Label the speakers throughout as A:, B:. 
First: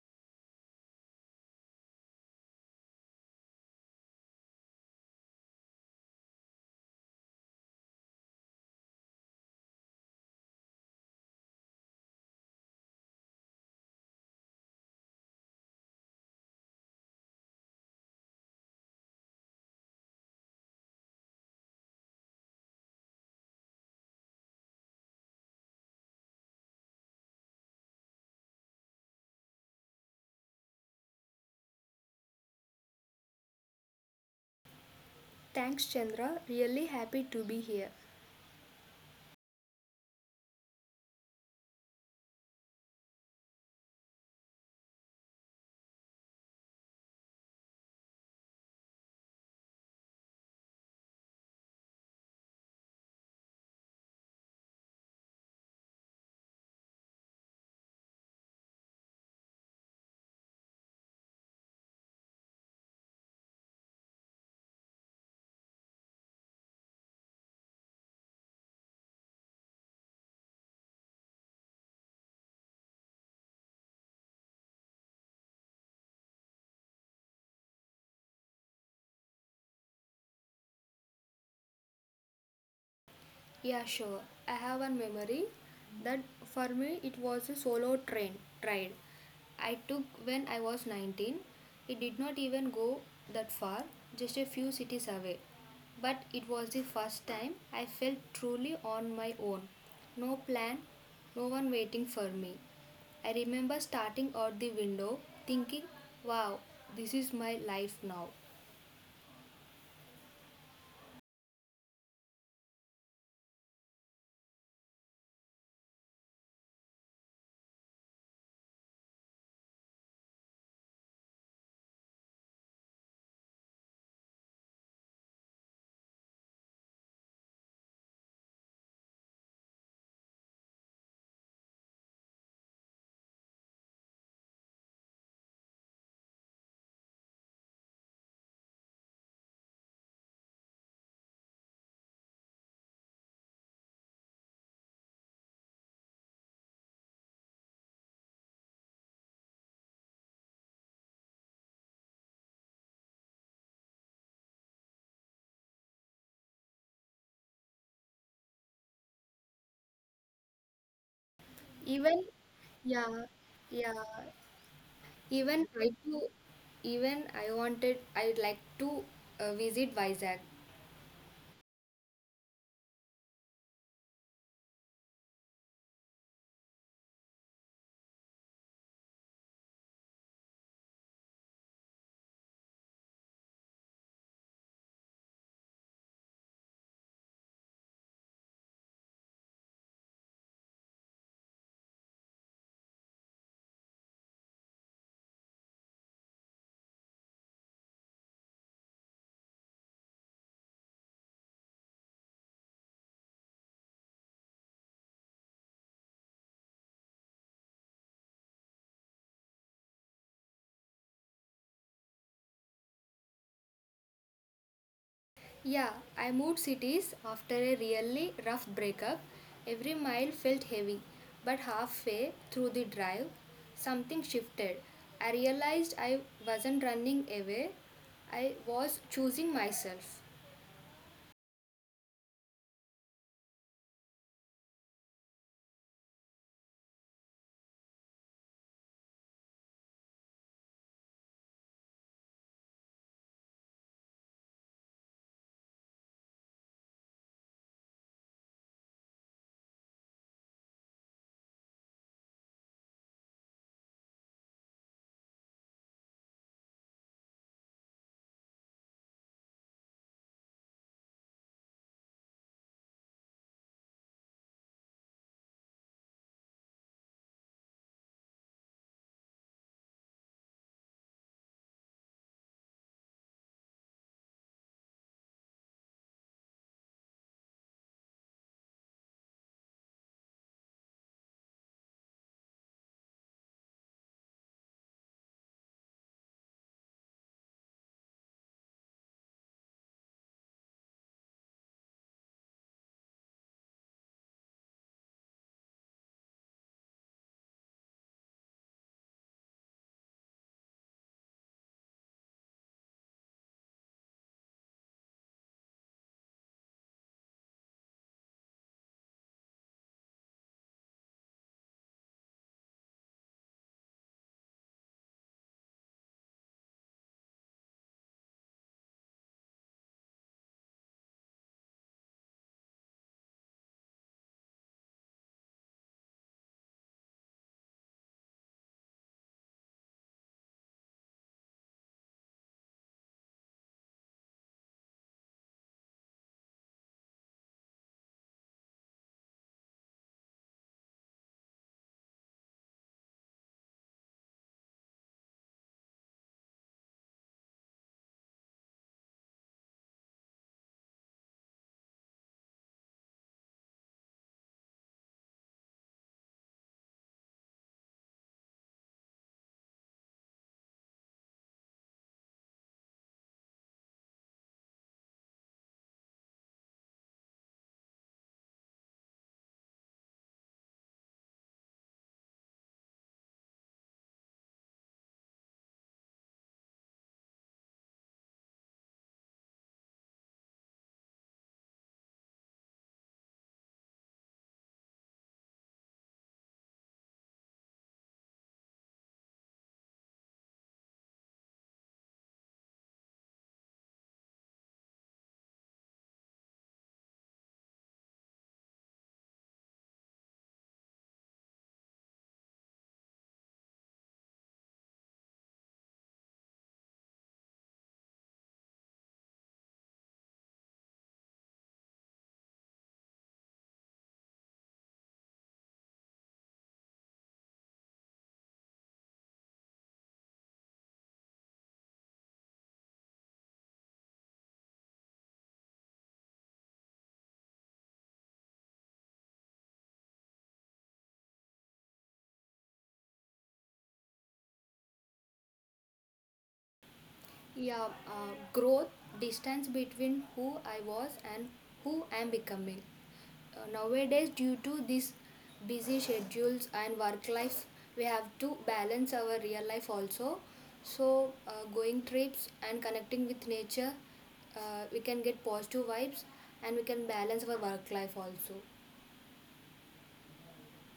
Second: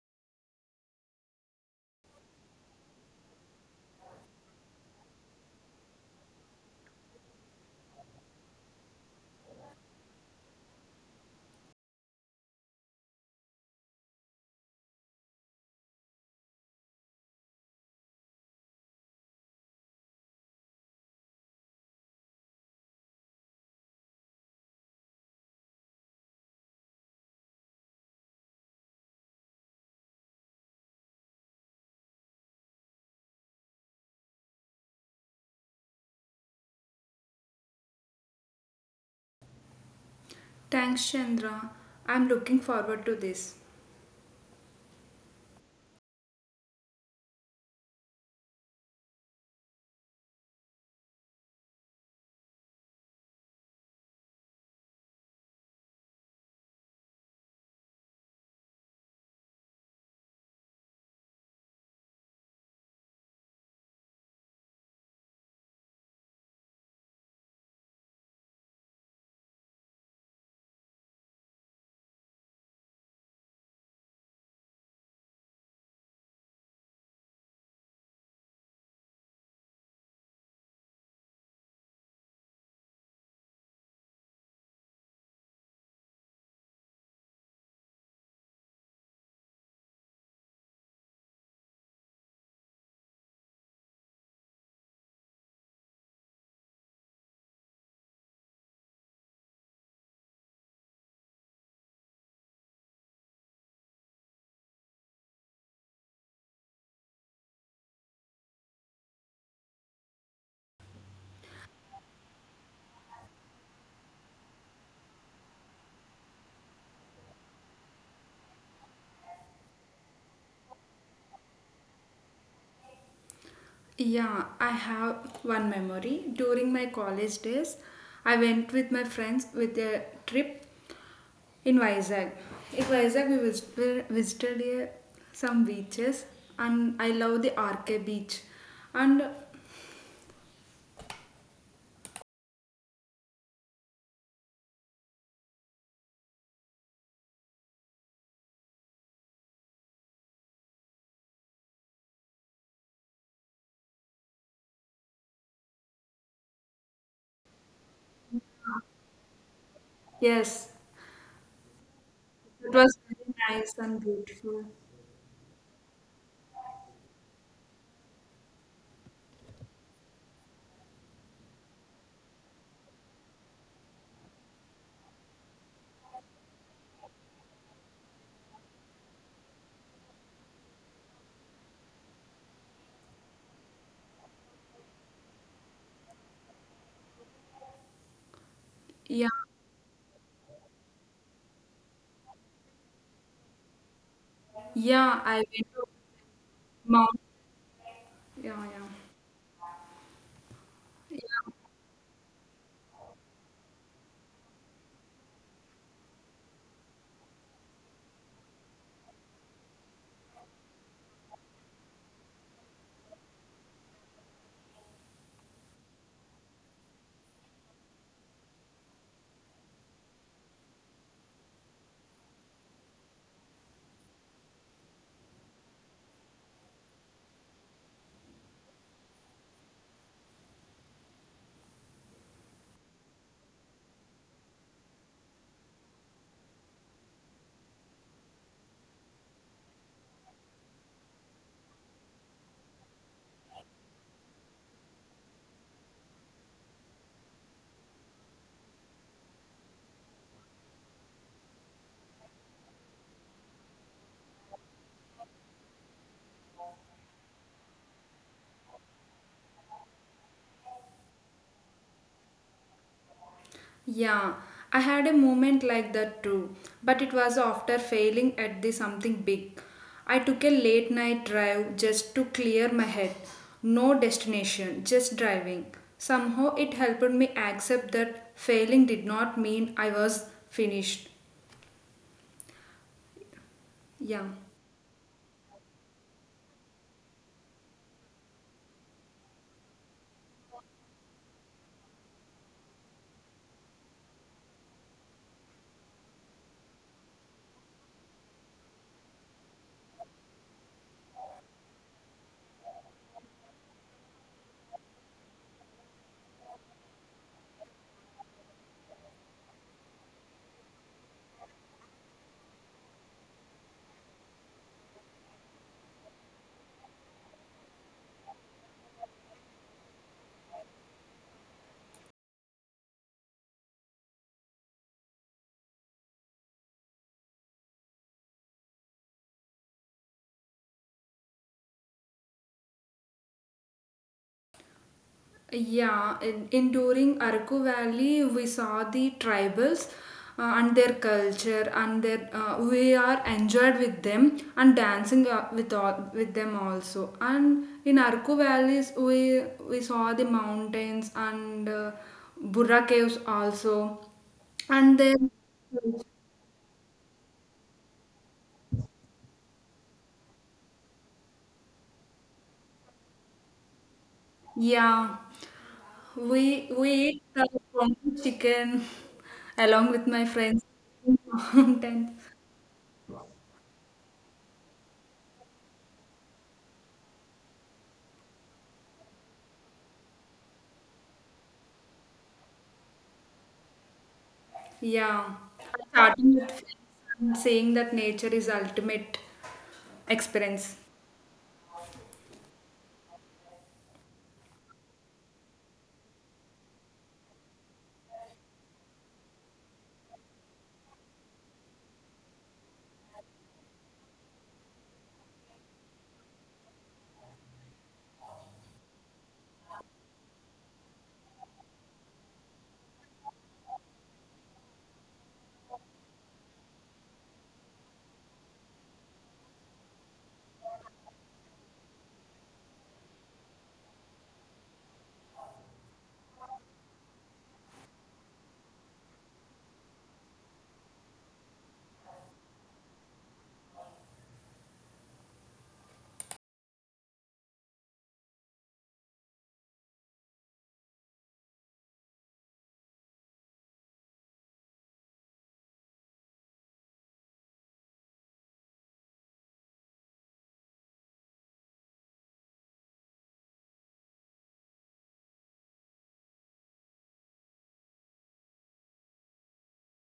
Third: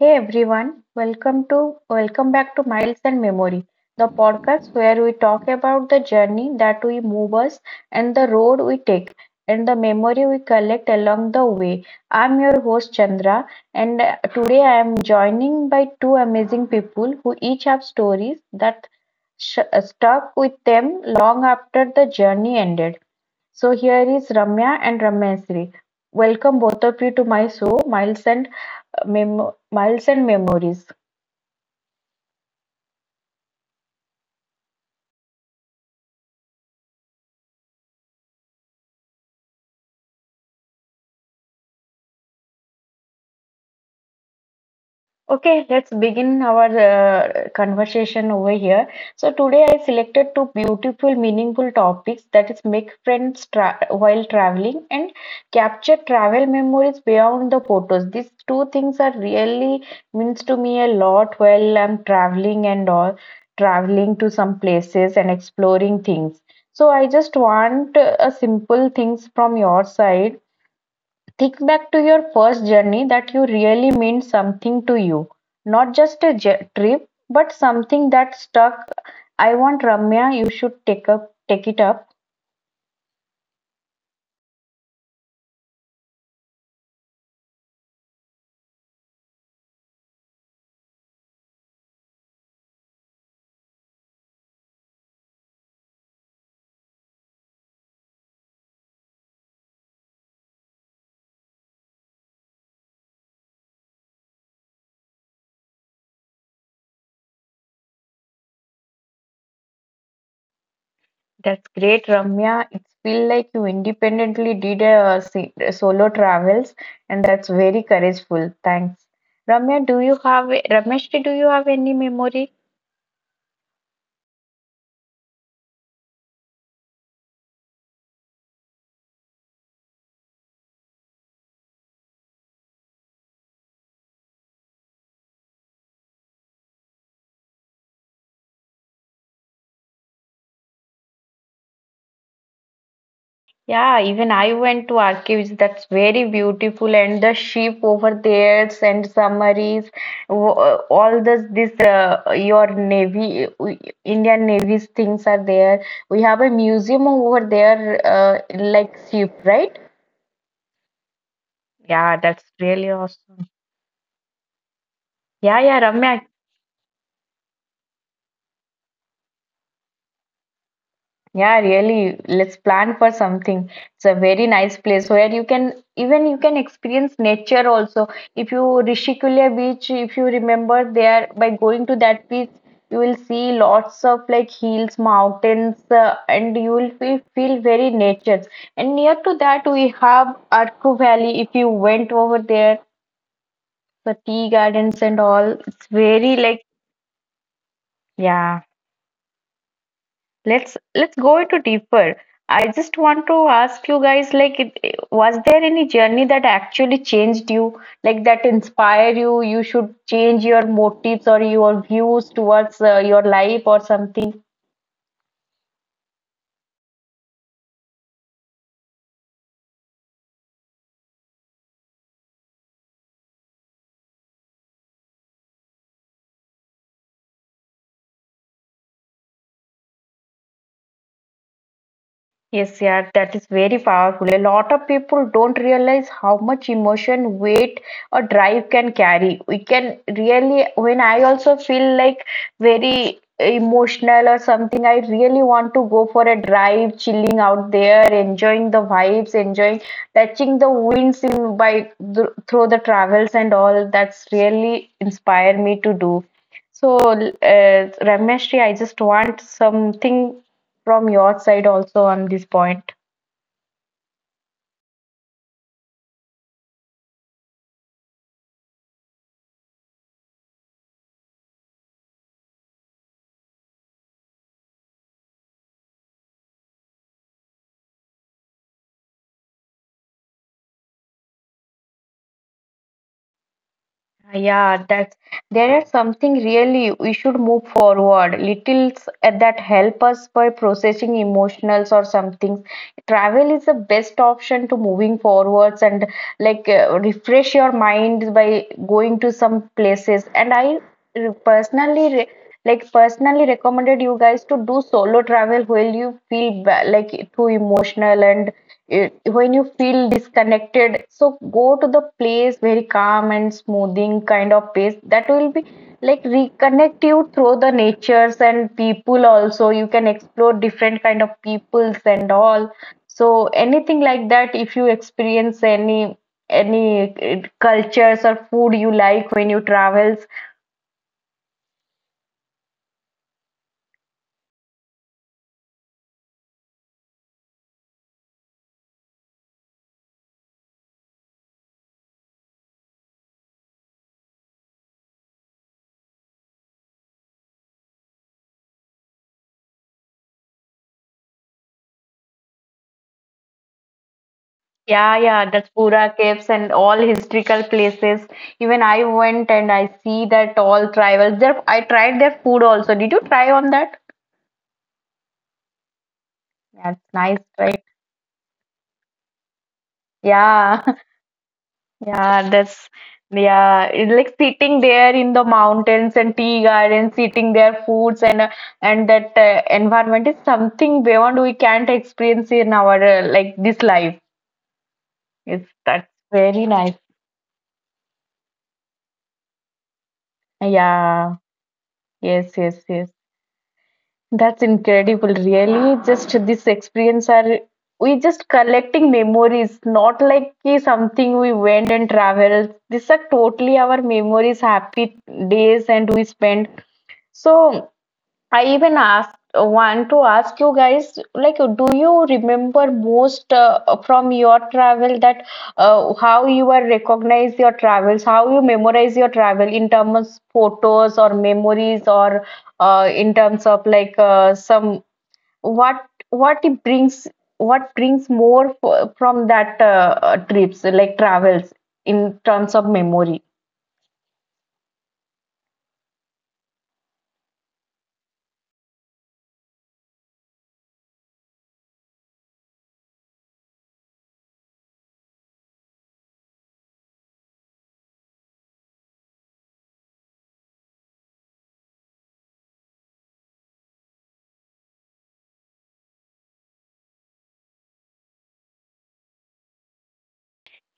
A: Hey everyone, welcome to welcome back to Miles and Memory, the podcast where we talk about the journey that we move us and the road we take and the memory we collect along the way. I'm your host Chandra and today I am joining by two amazing people who each have stories that stuck with them long after the journey ended. So here is Ramya and Ramesri. Welcome both of you to my show, Miles and Memories.
B: Thanks, Chandra. Really happy to be here.
C: Thanks, Chandra. I'm looking forward to this.
A: Okay, let's begin our conversation over here. So today I selected two beautiful, meaningful topics, that is make friends while traveling and capture travel memories beyond the photos. These two things are really means to me a lot while I'm traveling and all traveling to some places and exploring things. So I just want a simple things from your side. Think back to your first journey that you really meant something to you. Not just a trip, but something that stuck. I want Ramya, you should take it up.
B: Yeah, sure. I have one memory that for me it was a solo train ride I took when I was 19. It did not even go that far, just a few cities away. But it was the first time I felt truly on my own. No plan, no one waiting for me. I remember starting out the window thinking, wow, this is my life now.
A: That's great, Ramya. It feels like you independently did a solo travels, and that's very courageful. Thanks, Ramya. Do you have Rameshti? Do you have any memory?
C: Yeah, I have one memory. During my college days, I went with my friends with a trip in Vizag. In Vizag, we visited some beaches, and I love the Arke beach. And
A: Yeah, even I went to archives. That's very beautiful, and the sheep over there and summaries, all this your navy, Indian Navy's things are there. We have a museum over there, like sheep, right?
C: yes,
A: Yeah,
B: Even
A: that's really
B: yeah,
C: it
A: awesome.
C: was
B: yeah.
C: very nice and beautiful.
A: Yeah,
B: Even
A: yeah,
B: I
A: Ramya.
B: too, I'd like to visit Vizag.
A: Yeah, really. Let's plan for something. It's a very nice place where you can even you can experience nature also. If you remember, there by going to that beach, you will see lots of like hills, mountains, and you will feel very nature. And near to that, we
C: Yeah,
A: have Arku Valley. If you went over there, the tea gardens and all,
C: yeah,
A: it's
C: I went
A: very
C: to
A: like
C: Mount.
A: yeah.
C: Yeah,
A: Let's go into
C: yeah.
A: deeper. I just want to ask you guys, like, was there any journey that actually changed you, like that inspired you? You should change your motives or your views towards your life or something.
B: Yeah, I moved cities after a really rough breakup. Every mile felt heavy, but halfway through the drive, something shifted. I realized I wasn't running away, I was choosing myself.
A: Yes, yeah, that is very powerful. A lot of people don't realize how much emotion, weight, or drive can carry. We can really, when I also feel like very emotional or something, I really want to go for a drive, chilling out there, enjoying the vibes, enjoying touching the winds in by through the travels and all. That's really inspired me to do. So, Rameshri, I just want something from your side also on this point.
C: Yeah, I had a moment like that too, but it was after failing at the something big. I took a late night drive just to clear my head. No destination, just driving. Somehow it helped me accept that failing did not mean I was finished. Yeah.
A: Yeah, that's there is something really we should move forward. Little Littles that help us by processing emotionals or something. Travel is the best option to moving forwards and refresh your mind by going to some places, and I personally personally recommended you guys to do solo travel when you feel too emotional, and when you feel disconnected, so go to the place very calm and smoothing kind of pace that will be like reconnect you through the natures, and people also you can explore different kind of peoples and all. So anything like that, if you experience any cultures or food you like when you travels.
C: Yeah, in during Araku Valley, we saw the tribals and their culture, and their we are enjoyed with them and dancing with all, with them also. And in Araku Valleys, we saw the mountains and Burra caves also,
A: Yeah, yeah, that's
C: and then
A: pura caves and all historical places. Even I went and I see that all tribals there, I tried their food also. Did you try on that?
C: yeah,
A: That's nice,
C: we
A: right?
C: eat chicken along
A: Yeah,
C: with my friends in the
A: yeah, that's
C: mountains.
A: yeah, it's like sitting there in the mountains and tea gardens eating their foods, and and that environment is something beyond we can't experience in our like this life. It's that's
C: Yeah,
A: very nice.
C: starting with from saying that nature is ultimate
A: Yeah,
C: experience.
A: yes, yes, yes. That's incredible, really. Just this experience are we just collecting memories, not like ki something we went and traveled. These are totally our memories, happy days and we spent. So I even asked want to ask you guys, like, do you remember most from your travel, that how you are recognize your travels, how you memorize your travel in terms of photos or memories, or in terms of like some, what what it brings, what brings more from that trips like travels in terms of memory.
B: Yeah, growth, distance between who I was and who I am becoming. Nowadays, due to these busy schedules and work life, we have to balance our real life also. So, going trips and connecting with nature, we can get positive vibes and we can balance our work life also.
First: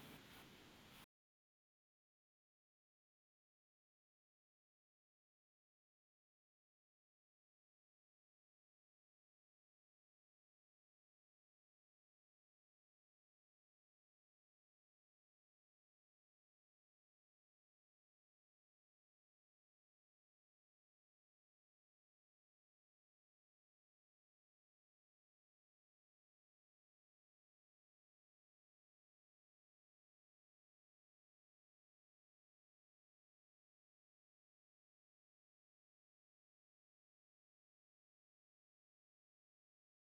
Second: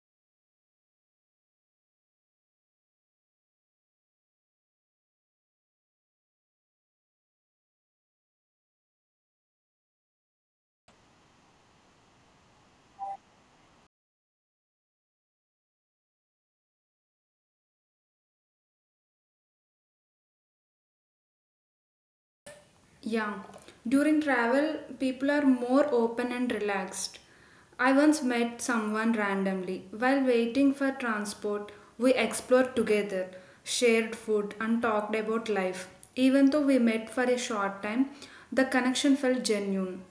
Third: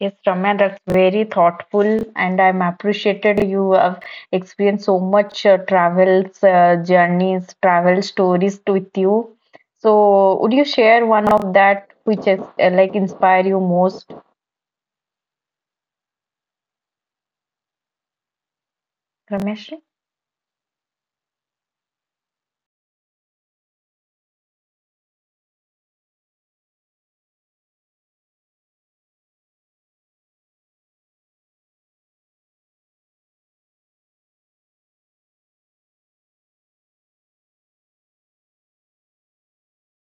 A: Yes, Ramya, that's very thoughtful, and I'm appreciated you have experienced so much travels, journeys, travel stories with you. So, would you share one of that which is like inspire you most, Ramesh?
C: Yeah, during travel, people are more open and relaxed. I once met someone randomly while waiting for transport. We explored together, shared food, and talked about life. Even though we met for a short time, the connection felt genuine.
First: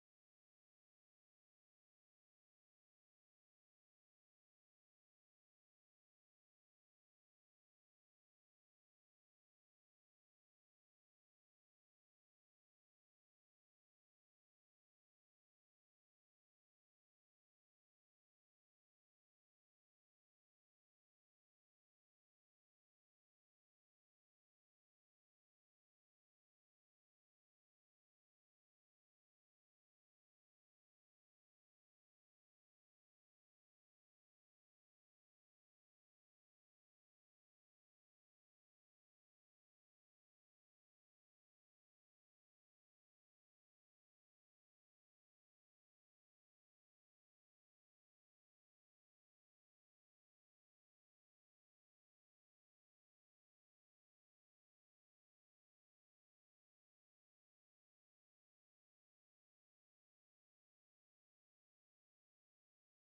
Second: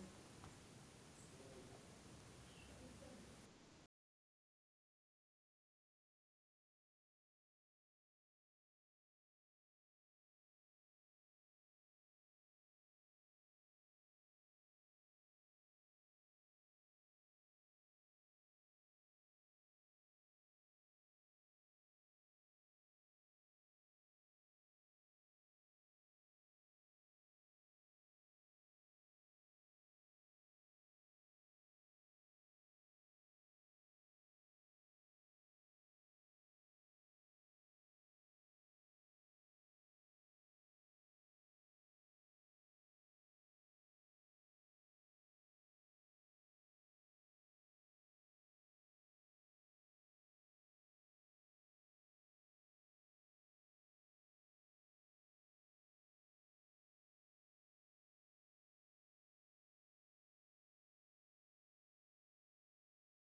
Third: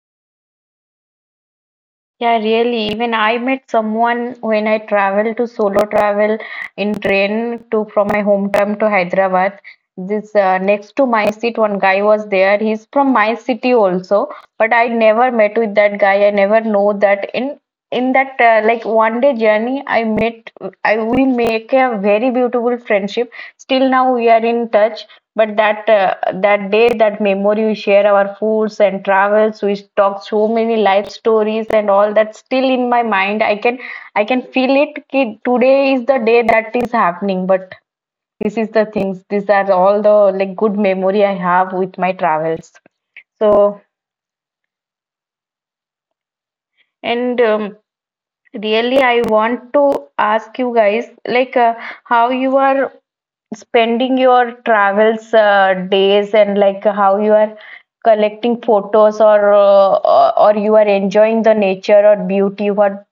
A: Yeah, really. Even I met someone when I traveled to solo travel in train to from my hometown to Hyderabad. This next to my seat, one guy was there. He's from my city also, but I never met with that guy. I never know that in that like one day journey, I met. I we make a very beautiful friendship. Still now we are in touch. But that day, that memory, we share our foods and travels. We talk so many life stories and all that. Still in my mind, I can feel it. Ki today is the day that is happening. But this is the things. These are all the like good memory I have with my travels. So and. Really, I want to ask you guys, like, how you are spending your travels days, and like how you are collecting photos, or you are enjoying the nature or beauty, what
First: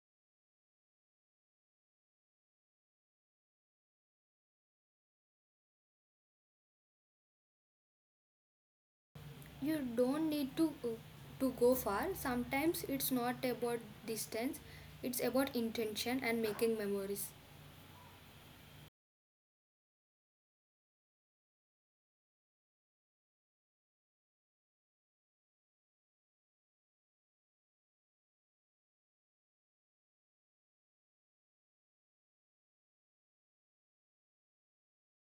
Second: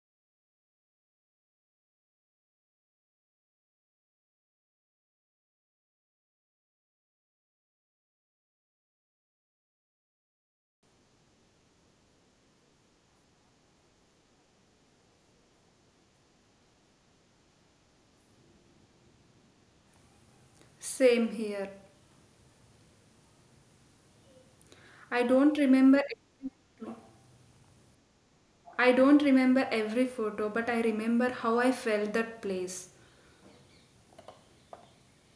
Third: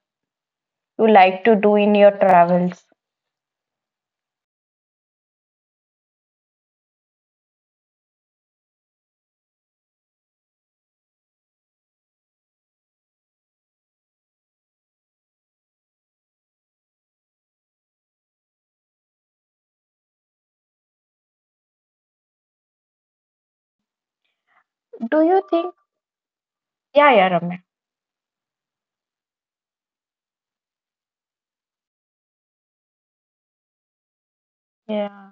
A: you like to do in your travels.
B: You don't need to go far. Sometimes it's not about distance; it's about intention and making memories.
C: Same here. I
A: Do you
C: don't
A: think?
C: remember
A: Yeah, yeah, Ramya.
C: I don't remember every photo, but I remember how I felt that place.
A: Yeah.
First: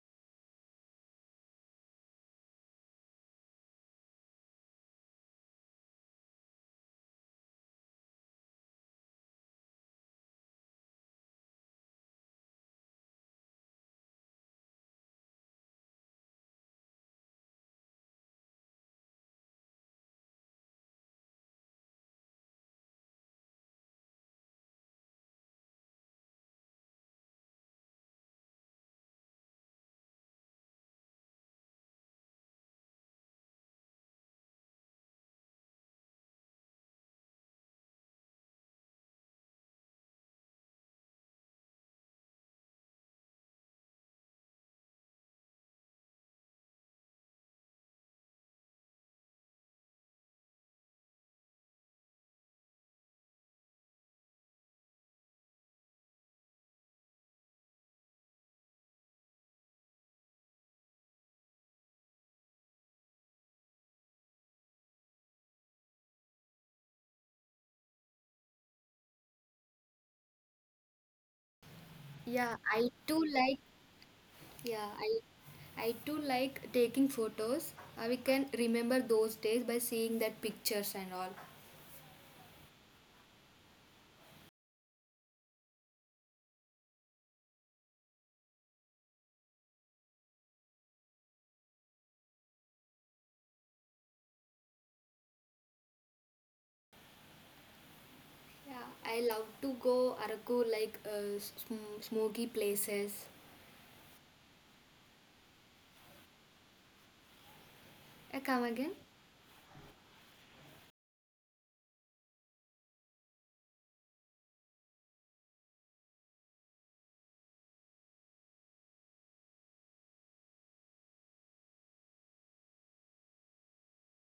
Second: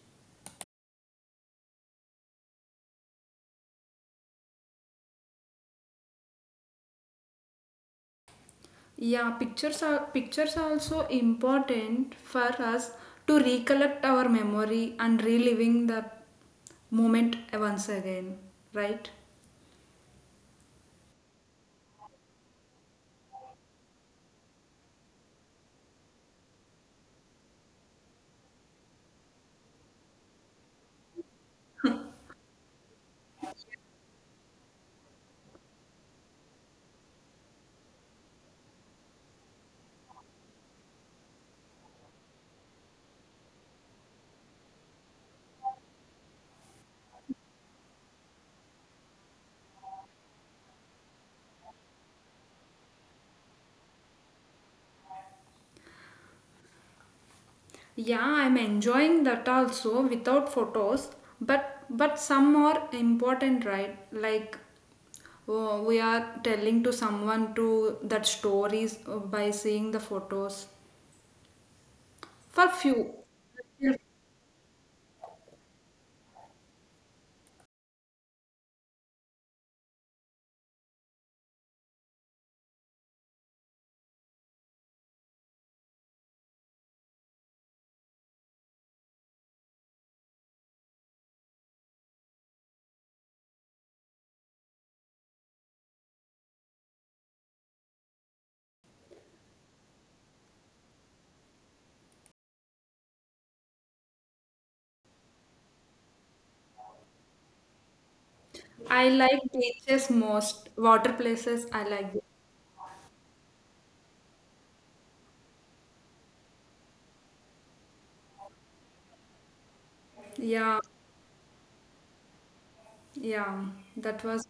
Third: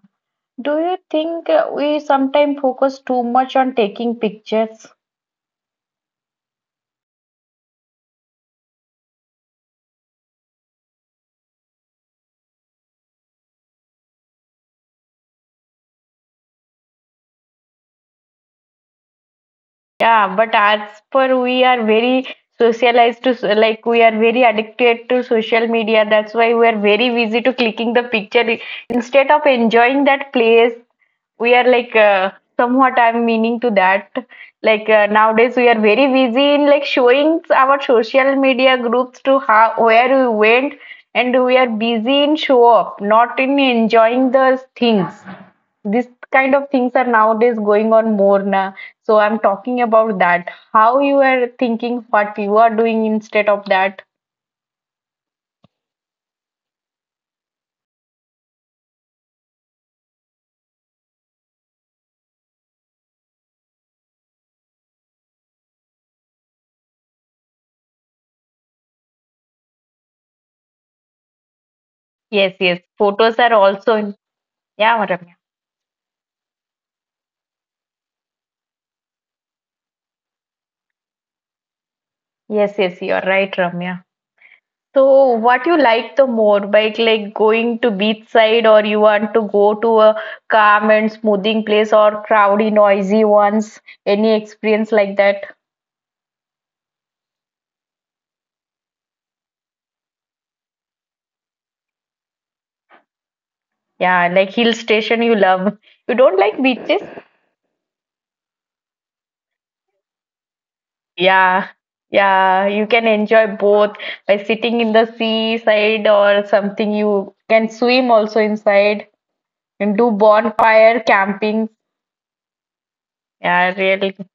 A: Do you think we sometimes focus too much on taking pictures?
C: Yeah, pictures are also important for us to recollect our memory and reliving the moment once again, right?
A: Yeah, but as per we are very socialized to like we are very addicted to social media. That's why we are very busy to clicking the picture instead of enjoying that place. We are like somewhat I'm meaning to that. Like nowadays we are very busy in like showing our social media groups to how where we went, and we are busy in show up, not in enjoying the things. This kind of things are nowadays going on more now. So I'm talking about that. How you are thinking, what you are doing instead of that.
C: Yeah, I'm enjoying that also without photos, but some are important, right? Like oh, we are telling to someone to that stories by seeing the photos. For
B: Yeah,
A: Yes, yes.
B: I
C: few,
B: too
A: Photos are
B: like
A: also in.
B: yeah,
A: Yeah,
B: I
A: Ramya.
B: I too like taking photos. We can remember those days by seeing that pictures and all.
A: Yes, yes. You're right, Ramya. So what you like the more, like going to beach side, or you want to go to a calm and smoothing place or crowdy, noisy ones? Any experience like that?
B: Yeah, I love to go Araku like smoky places.
A: Yeah, like hill station you love. You don't like beaches?
B: Come again?
C: I like beaches most, water places I
A: Yeah,
C: like.
A: yeah, you can enjoy both by sitting in the seaside or something. You can swim also inside and do
C: Yeah.
A: bonfire camping.
C: Yeah,
A: Yeah,
C: that
A: really.
C: was,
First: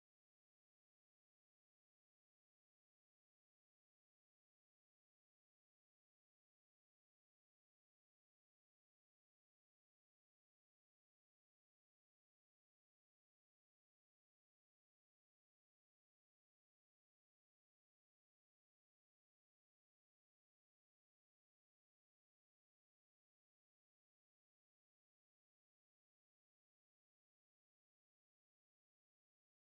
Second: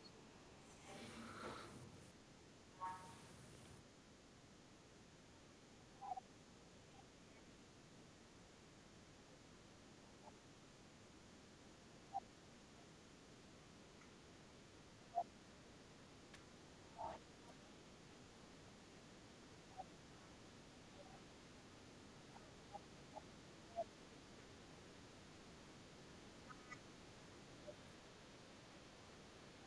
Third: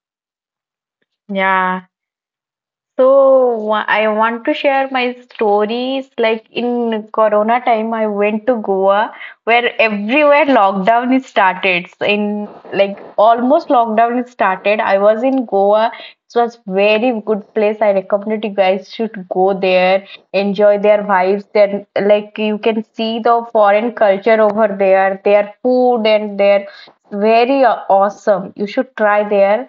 A: Yeah. So I want to share my stories. Like in Corona time, I went to Goa, where everywhere lockdown is started. So in like almost lockdown is started. I was in Goa. It was very good place. I recommend you guys should go there, enjoy their vibes. Then like you can see the foreign culture over there, their food and their very awesome. You should try there,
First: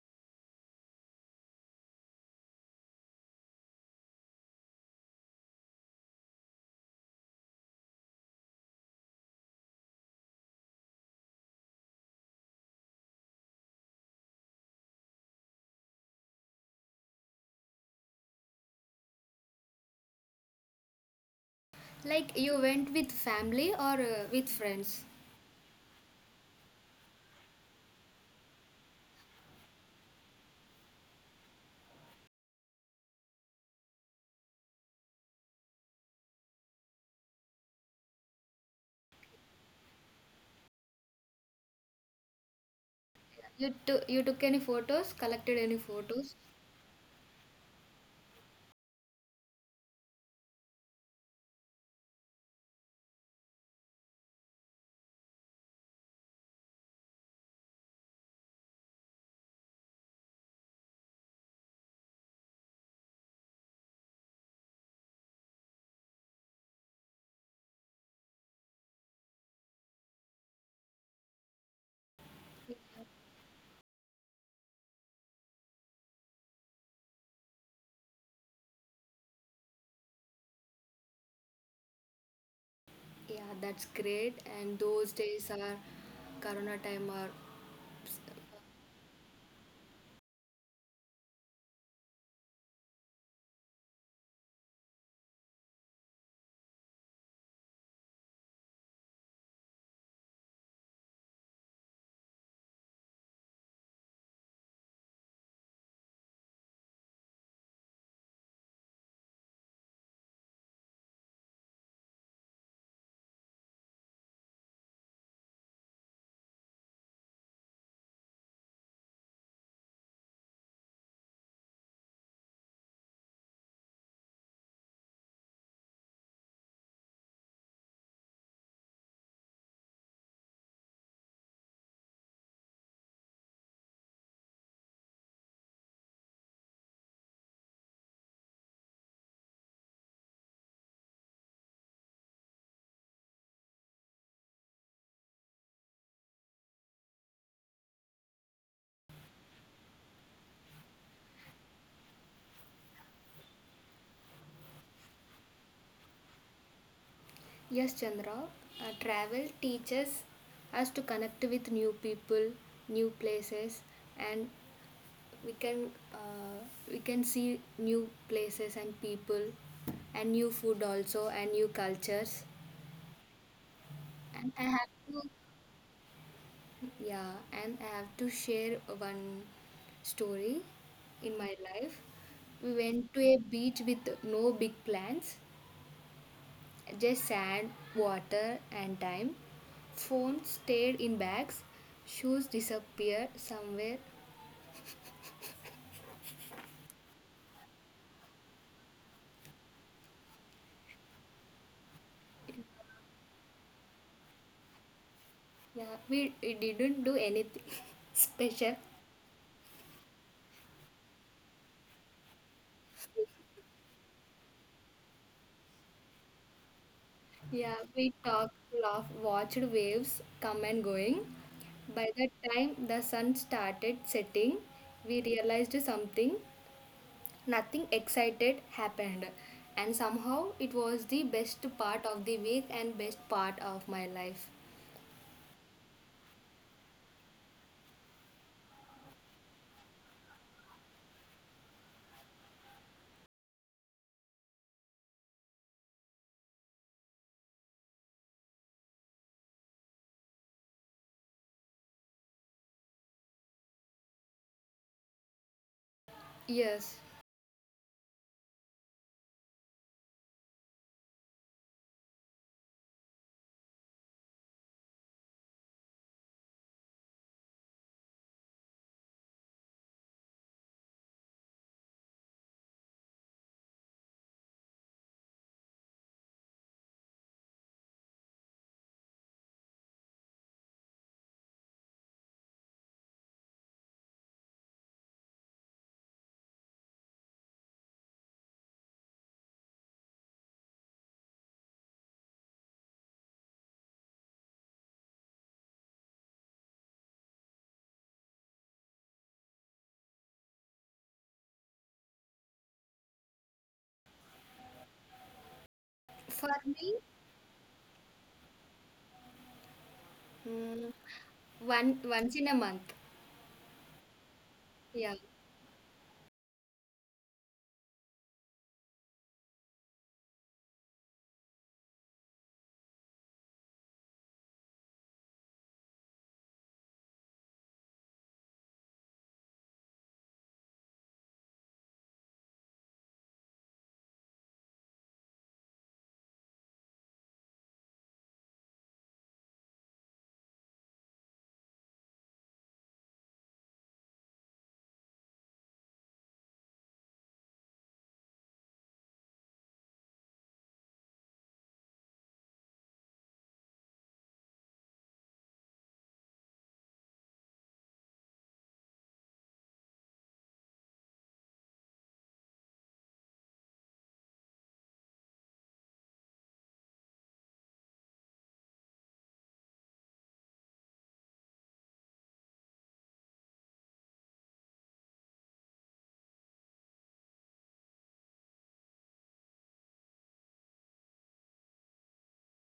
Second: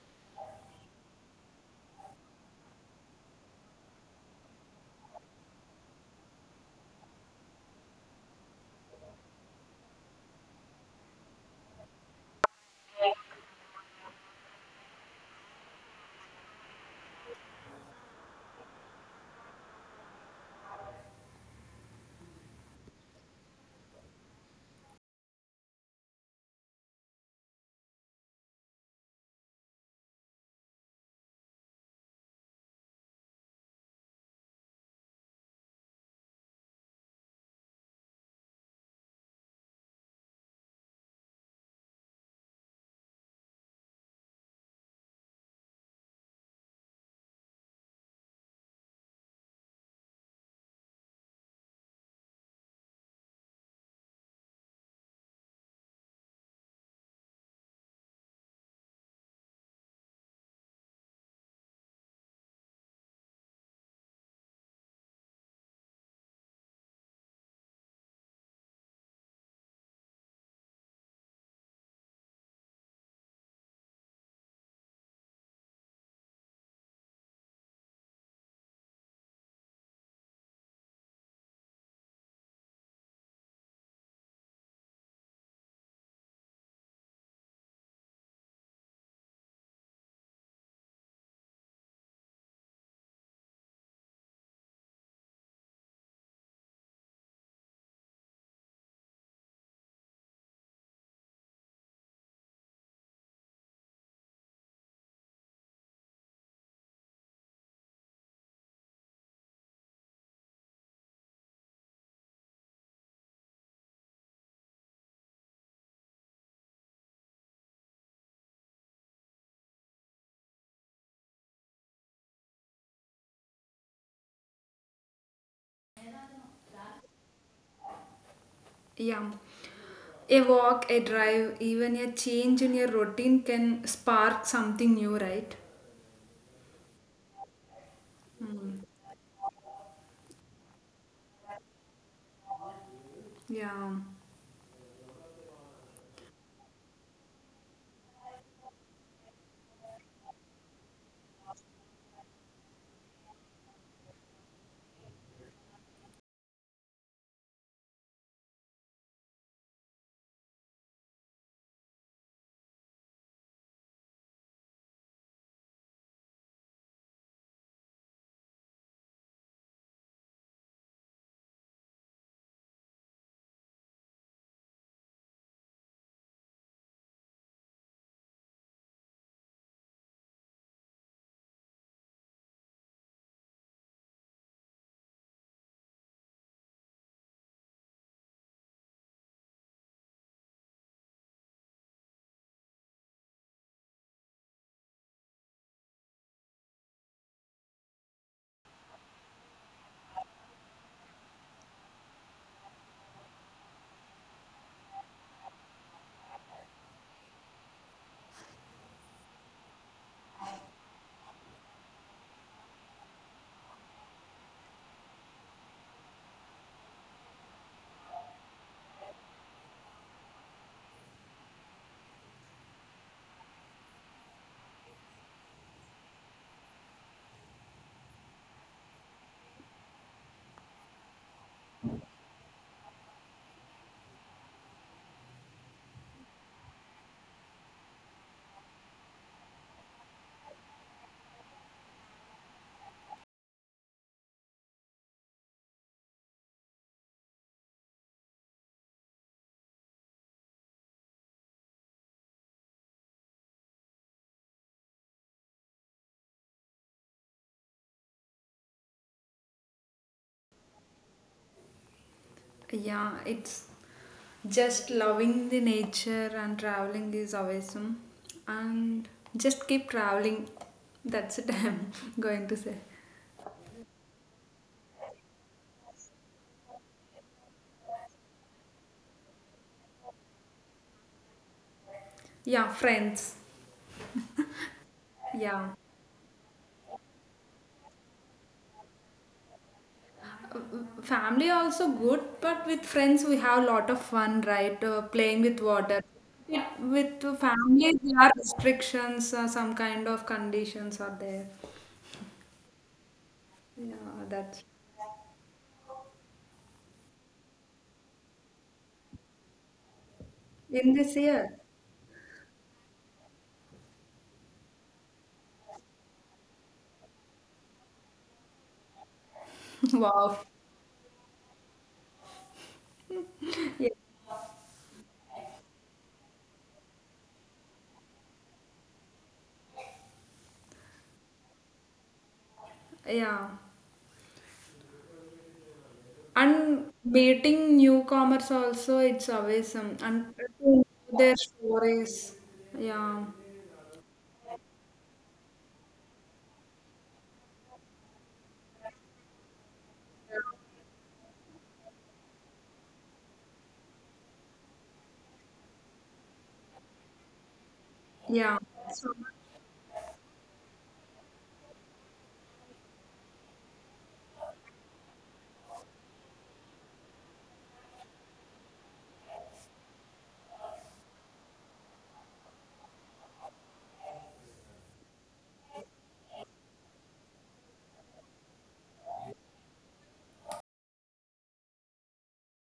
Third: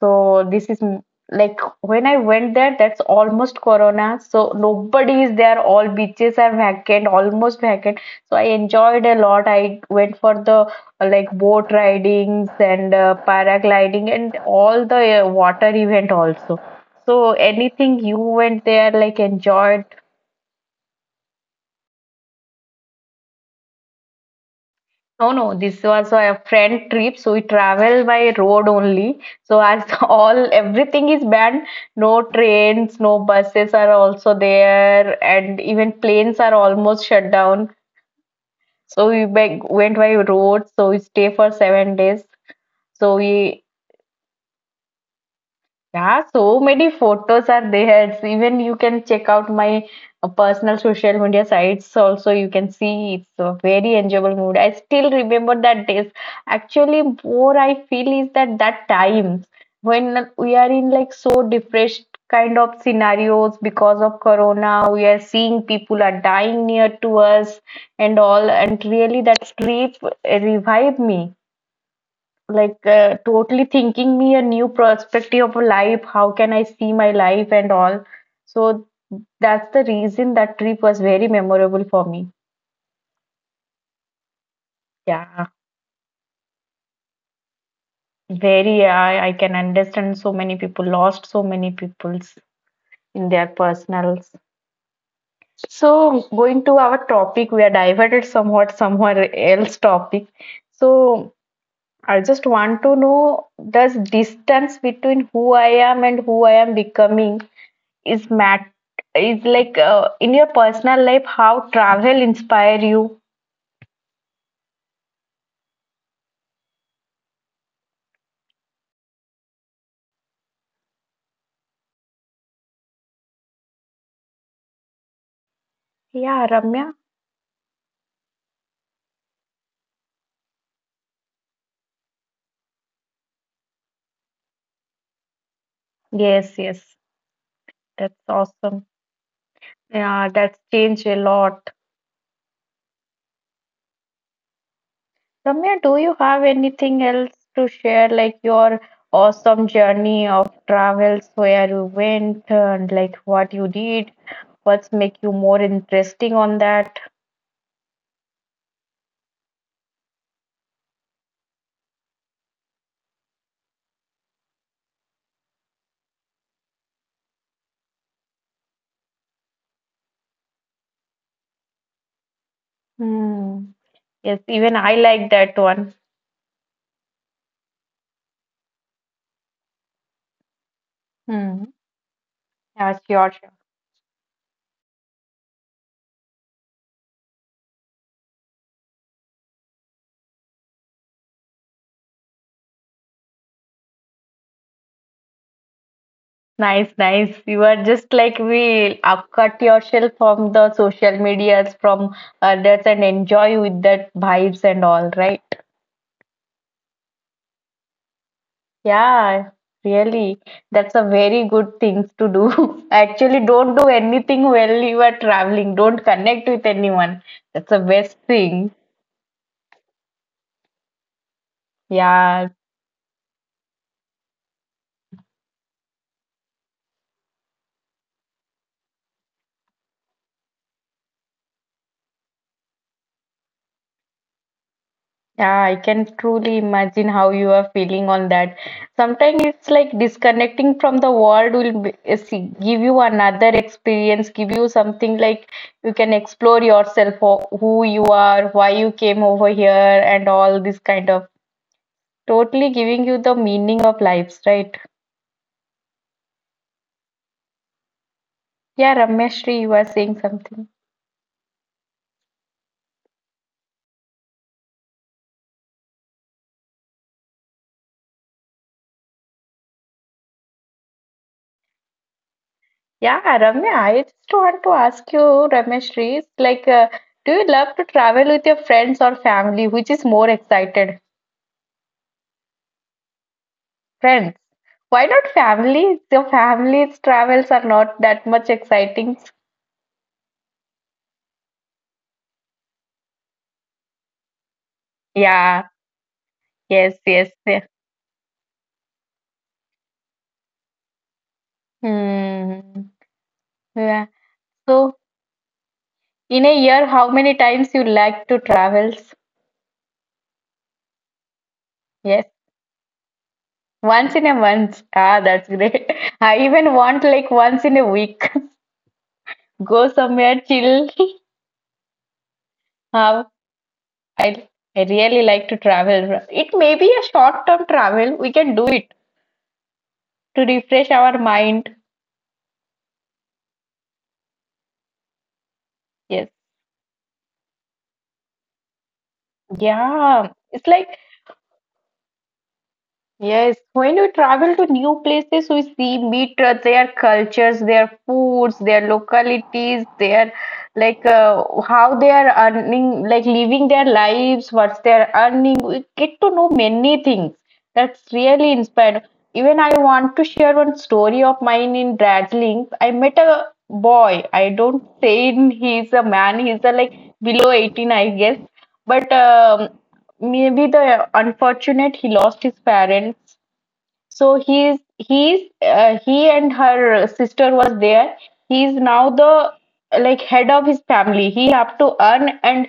A: so this is m- like when I went there, that's almost Corona. So nobody is there. All beaches are vacant, almost vacant. So I enjoyed a lot. I went for the like boat ridings, and paragliding, and all the water event also. So anything you went there, like enjoyed.
B: Like you went with family or with friends?
A: No, no, this was a friend trip, so we travel by road only. So as all everything is banned, no trains, no buses are also there, and even planes are almost shut down. So we went by road. So we stay for 7 days. So we
B: You took any photos? Collected any
A: Yeah,
B: photos?
A: so many photos are there. It's Even you can check out my personal social media sites also. You can see it's a very enjoyable mood. I still remember that days. Actually, more I feel is that time when we are in like so depressed kind of scenarios because of corona, we are seeing people are dying near to us and all. And really, that trip revived me like totally thinking me a new perspective of life, how can I see my life and all. So that's the reason that trip was very memorable for me.
B: Yeah, that's great. And those
A: Yeah,
B: days are Corona time or
A: very I can understand, so many people lost so many people's in their personals. So going to our topic, we are diverted somewhat somewhere else topic. So I just want to know, does distance between who I am and who I am becoming is mat is like, in your personal life, how travel inspire you? Yeah, Ramya.
C: yeah. A walk, a drive, even a change in your routine can spark something new, right?
A: Yes, yes, that's awesome. Yeah, that's changed a lot.
C: Yeah,
A: Ramya, do you have anything else to share, like your awesome journey of travels, where you went and like what you did, what's make you more interesting on that?
B: Yes, Chandra. Travel teaches us to connect with new people, new places, and we can uh, we can see new places and people and new food also and new cultures.
A: Hmm. Yes,
B: And I
A: even
B: have
A: I like
B: to
A: that one.
B: yeah, and I have to share one story in my
A: Hmm.
B: life. We
A: Yeah,
B: went to
A: sure,
B: a
A: sure.
B: beach with no big plans, just sand, water, and time. Phones stayed in bags. Shoes disappeared somewhere.
A: Nice, nice. You are just like, we upcut yourself from the social medias, from others, and enjoy with that vibes and all, right?
B: Yeah, we didn't do anything special.
A: Yeah, really. That's a very good thing to do. Actually, don't do anything while you are traveling. Don't connect with anyone. That's
B: Yeah,
A: the
B: we
A: best
B: talked,
A: thing.
B: laughed, watched waves come and going. By the
A: Yeah.
B: time the sun started setting, we realized something. Nothing excited happened. And somehow it was the best part of the week and best part of my life.
A: Yeah, I can truly imagine how you are feeling on that. Sometimes it's like disconnecting from the world will be, give you another experience, give you something like you can explore yourself, who you are, why you came over here, and all this kind of totally giving you the meaning of lives, right?
B: Yes.
A: Yeah, Rameshri, you were saying something.
C: yeah, it's just loving the nature and traveling is awesome. And just keep traveling. That's it, I'm going to say.
A: Yeah, Ramya, I just want to ask you, Rameshri, like, do you love to travel with your friends or family? Which is more excited?
C: Yeah, friends.
A: Friends, why not
C: Yeah.
A: family? The family's travels are not that much exciting.
C: Family also good, but with friends we have a lot of fun, right? Playing with
A: Yeah,
C: water, it,
A: yes,
C: with
A: yes, yeah.
C: family there are restrictions, some kind of conditions are there.
A: Hmm. Yeah.
C: Yeah, that's
A: So,
B: For
A: in a year,
B: me,
A: how many times you like to travels?
C: in
B: mm,
C: this year.
B: one
A: Yes,
B: once in a month.
A: once in a month.
B: Yeah.
A: Ah, that's great. I even want like once in a week. Go
C: Wow,
A: somewhere chill. Ah,
C: yeah,
A: I I really like to travel. It may be a short-term travel. We can do it to refresh our mind.
C: yeah.
A: Yes.
C: And meeting newcomers also, it's always
A: Yeah.
C: and to
A: It's
C: know
A: like.
C: their stories. Yeah,
A: Yes, when we travel to new places, we see, meet their cultures, their foods, their localities, their like how they are earning, like living their lives, what's their earning. We get to know many things. That's really
C: yeah.
A: inspired.
C: So,
A: Even I want to share one story of mine in Darjeeling. I met a boy. I don't say he's a man. He's a, like below 18, I guess. But maybe the unfortunate, he lost his parents. So he and her sister was there. He's now the like head of his family. He have to earn and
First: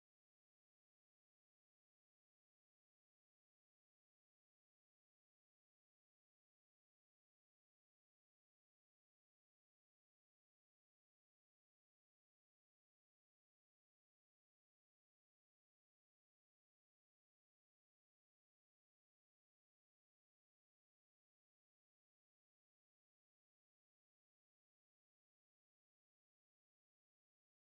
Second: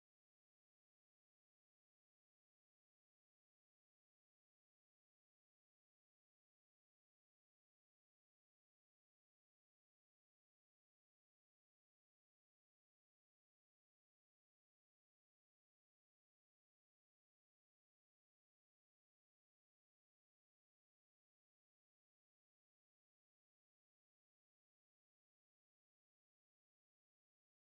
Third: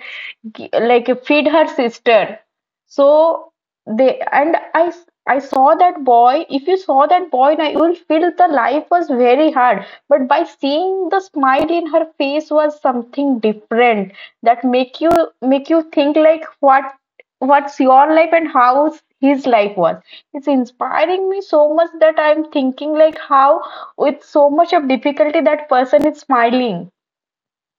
A: like feed her sister. So they, and I saw that boy. If you saw that boy, now you will feel the life was very hard. But by seeing the smile in her face was something different, that make you think like what, what's your life and how his life was. It's inspiring me so much that I'm thinking like how with so much of difficulty that person is smiling.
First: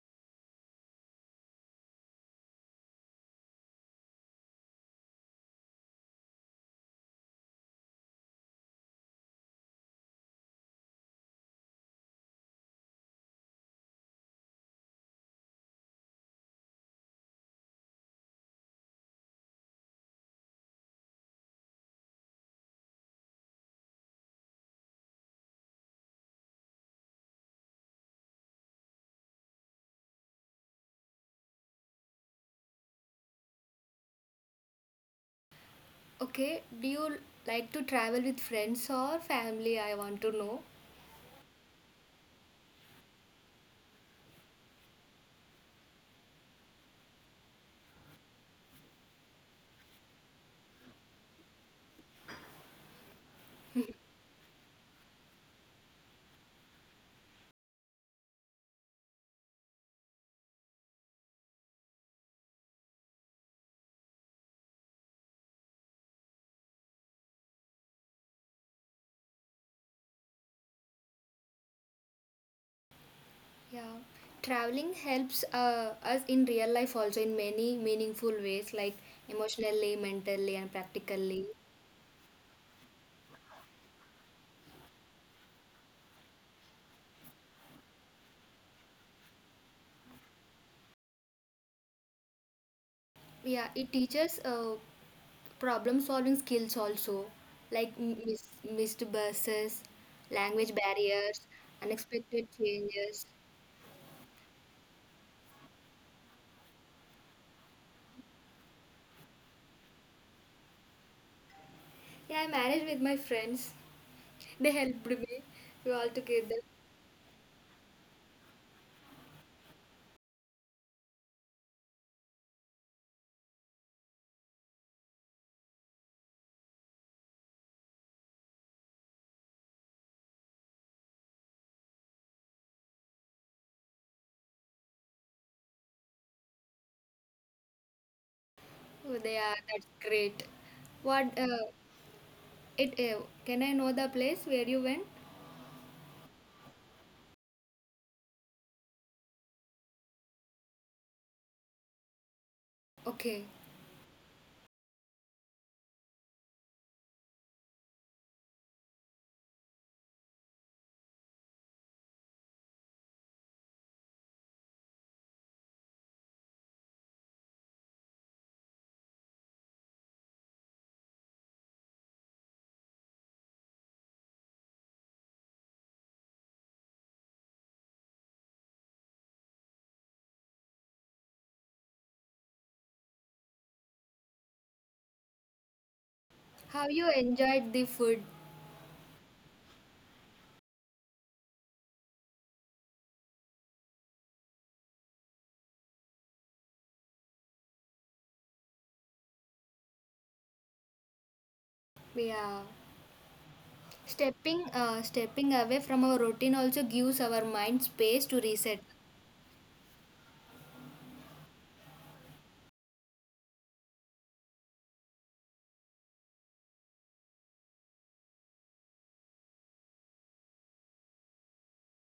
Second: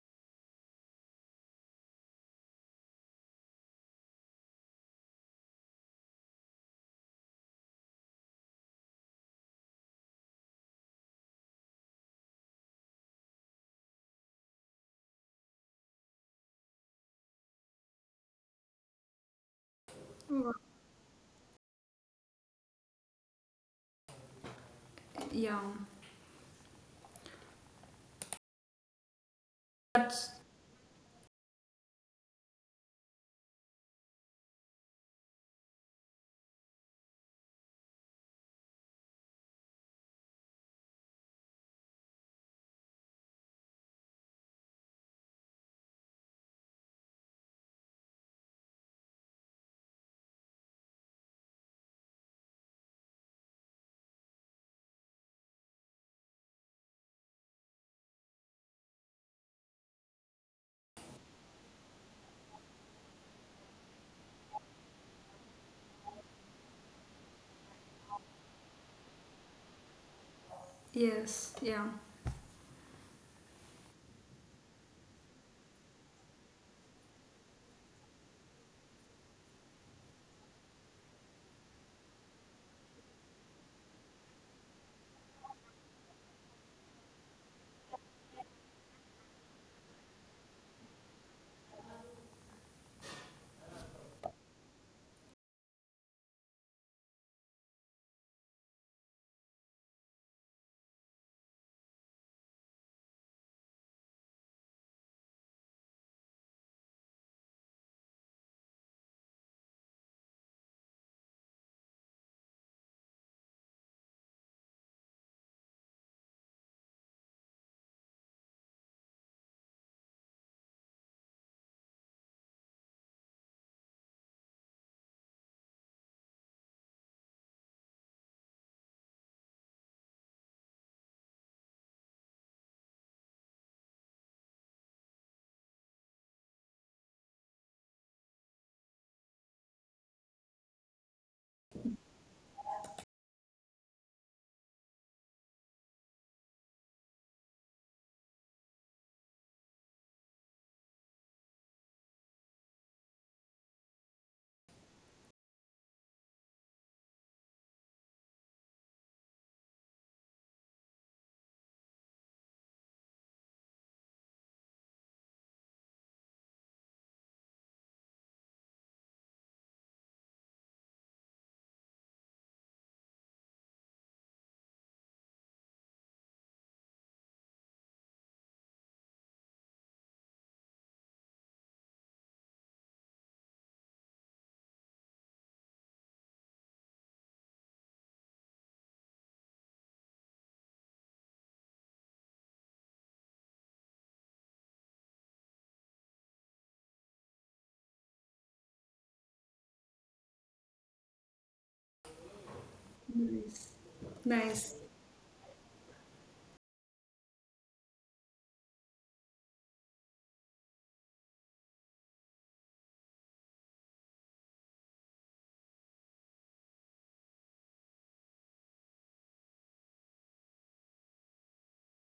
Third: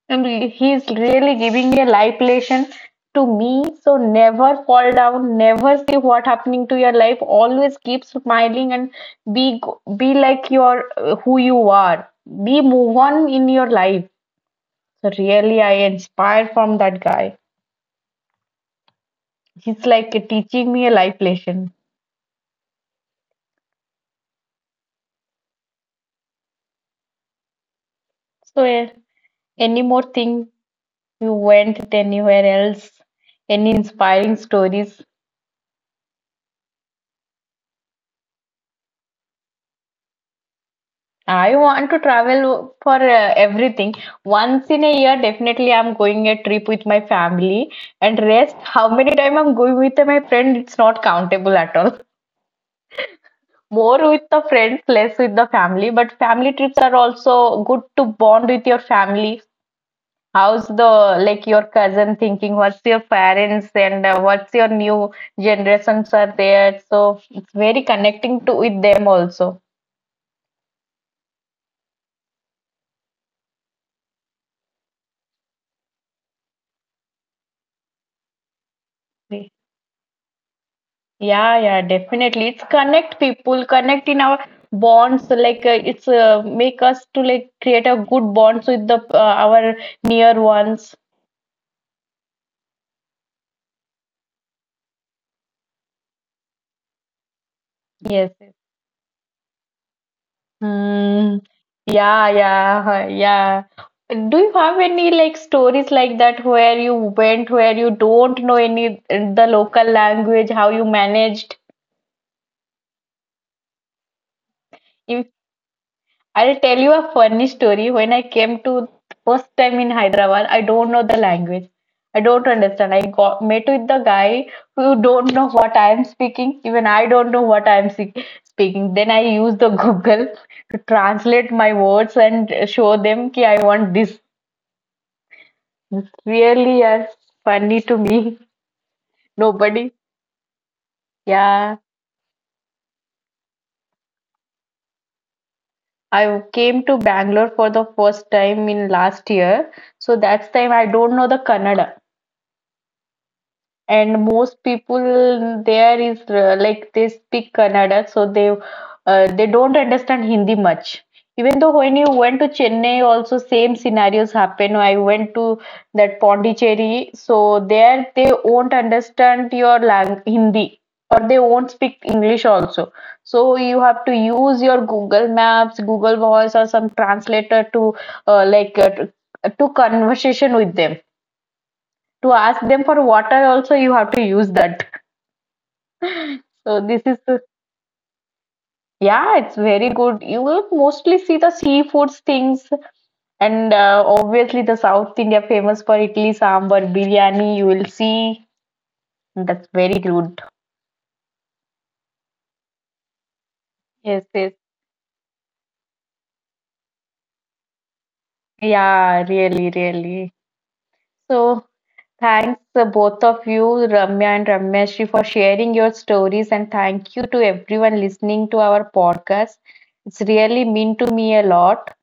A: And he's really giving a life lesson to me. So never fall down. Never see what happening to your life. Always keep smiling and be be like your who you are. Be move on in your life. So really, I inspired from that guy. He's like teaching me a life lesson.
C: yeah,
A: So eh, any more
C: that's
A: thing, you went anywhere else? Any inspiring stories?
B: Okay. Do you like to travel with friends or family? I want to know.
A: I want to travel for everything. Once in a year, definitely I'm going a trip with my family. And rest, how many time I'm going with my friend, it's not countable at all. More with the friends, less with the family. But family trips are also good to bond with your family. How's the like your cousin thinking? What's your parents and what's your new generations are there? So it's very connecting to with them also.
C: yes, yeah.
B: Yeah. Traveling helps us in real life also in many meaningful ways, like emotionally, mentally, and practically.
A: Yeah, yeah, definitely. It's connect people, connect in our bonds. Like it's make us to like create a good bonds with the our near ones.
B: Yeah, it teaches problem solving skills also, like
A: Yes, yes.
B: missed buses, language barriers,
A: Mm, yeah,
B: unexpected
A: yeah, huh,
B: changes.
A: yeah. Do you have any like stories like that where you went, where you don't know any the local language, how you managed?
B: Yeah, I manage with my friends. They helped
A: If
B: me. We all together.
A: I'll tell you a funny story. When I came to first time in Hyderabad, I don't know the language. I don't understand. I got met with the guy who don't know what I am speaking. Even I don't know what I am speaking. Then I use the Google to translate my words and show them that I want this. It's really funny to me.
B: Oh, they are that's
A: Nobody.
B: great. What
A: Yeah.
B: it Can I know the place where you went?
A: I came to Bangalore for the first time in last year. So that's time I don't know the Kannada.
B: Okay.
A: And most people there is like they speak Kannada, so they don't understand Hindi much. Even though when you went to Chennai, also same scenarios happen. I went to that Pondicherry, so there they won't understand your lang Hindi or they won't speak English also. So you have to use your Google Maps, Google Voice, or some translator to like to conversation with them, to ask them for water also you have to use that. So
B: How
A: this
B: you
A: is the-
B: enjoyed the food?
A: Yeah, it's very good, you will mostly see the seafoods things and obviously the south india famous for idli sambar biryani, you will see that's very good.
B: Yeah.
A: Yes, yes.
C: Nice.
B: Stepping away from our routine also gives our mind space to reset.
A: Yeah, really, really. So, thanks both of you, Ramya and Ramyashi, for sharing your stories, and thank you to everyone listening to our podcast. It's really mean to me a lot.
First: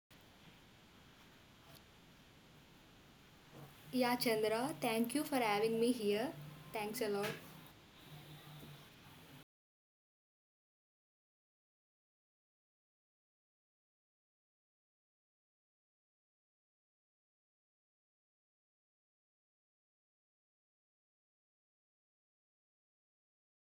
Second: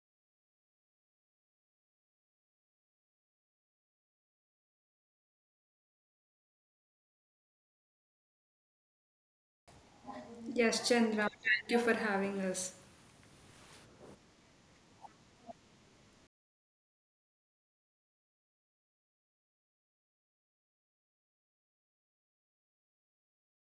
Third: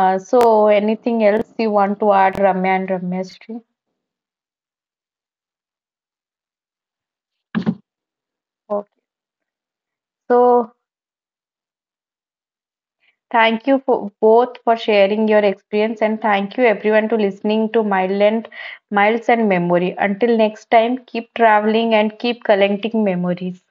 A: So, anything else you want to add, Ramya and Ramyashri?
B: Yeah, Chandra, thank you for having me here. Thanks a lot.
A: Okay. So,
C: Yes, Chandra, thank you for having us.
A: thank you for both for sharing your experience, and thank you everyone to listening to Mile and Miles and Memory. Until next time, keep traveling and keep collecting memories.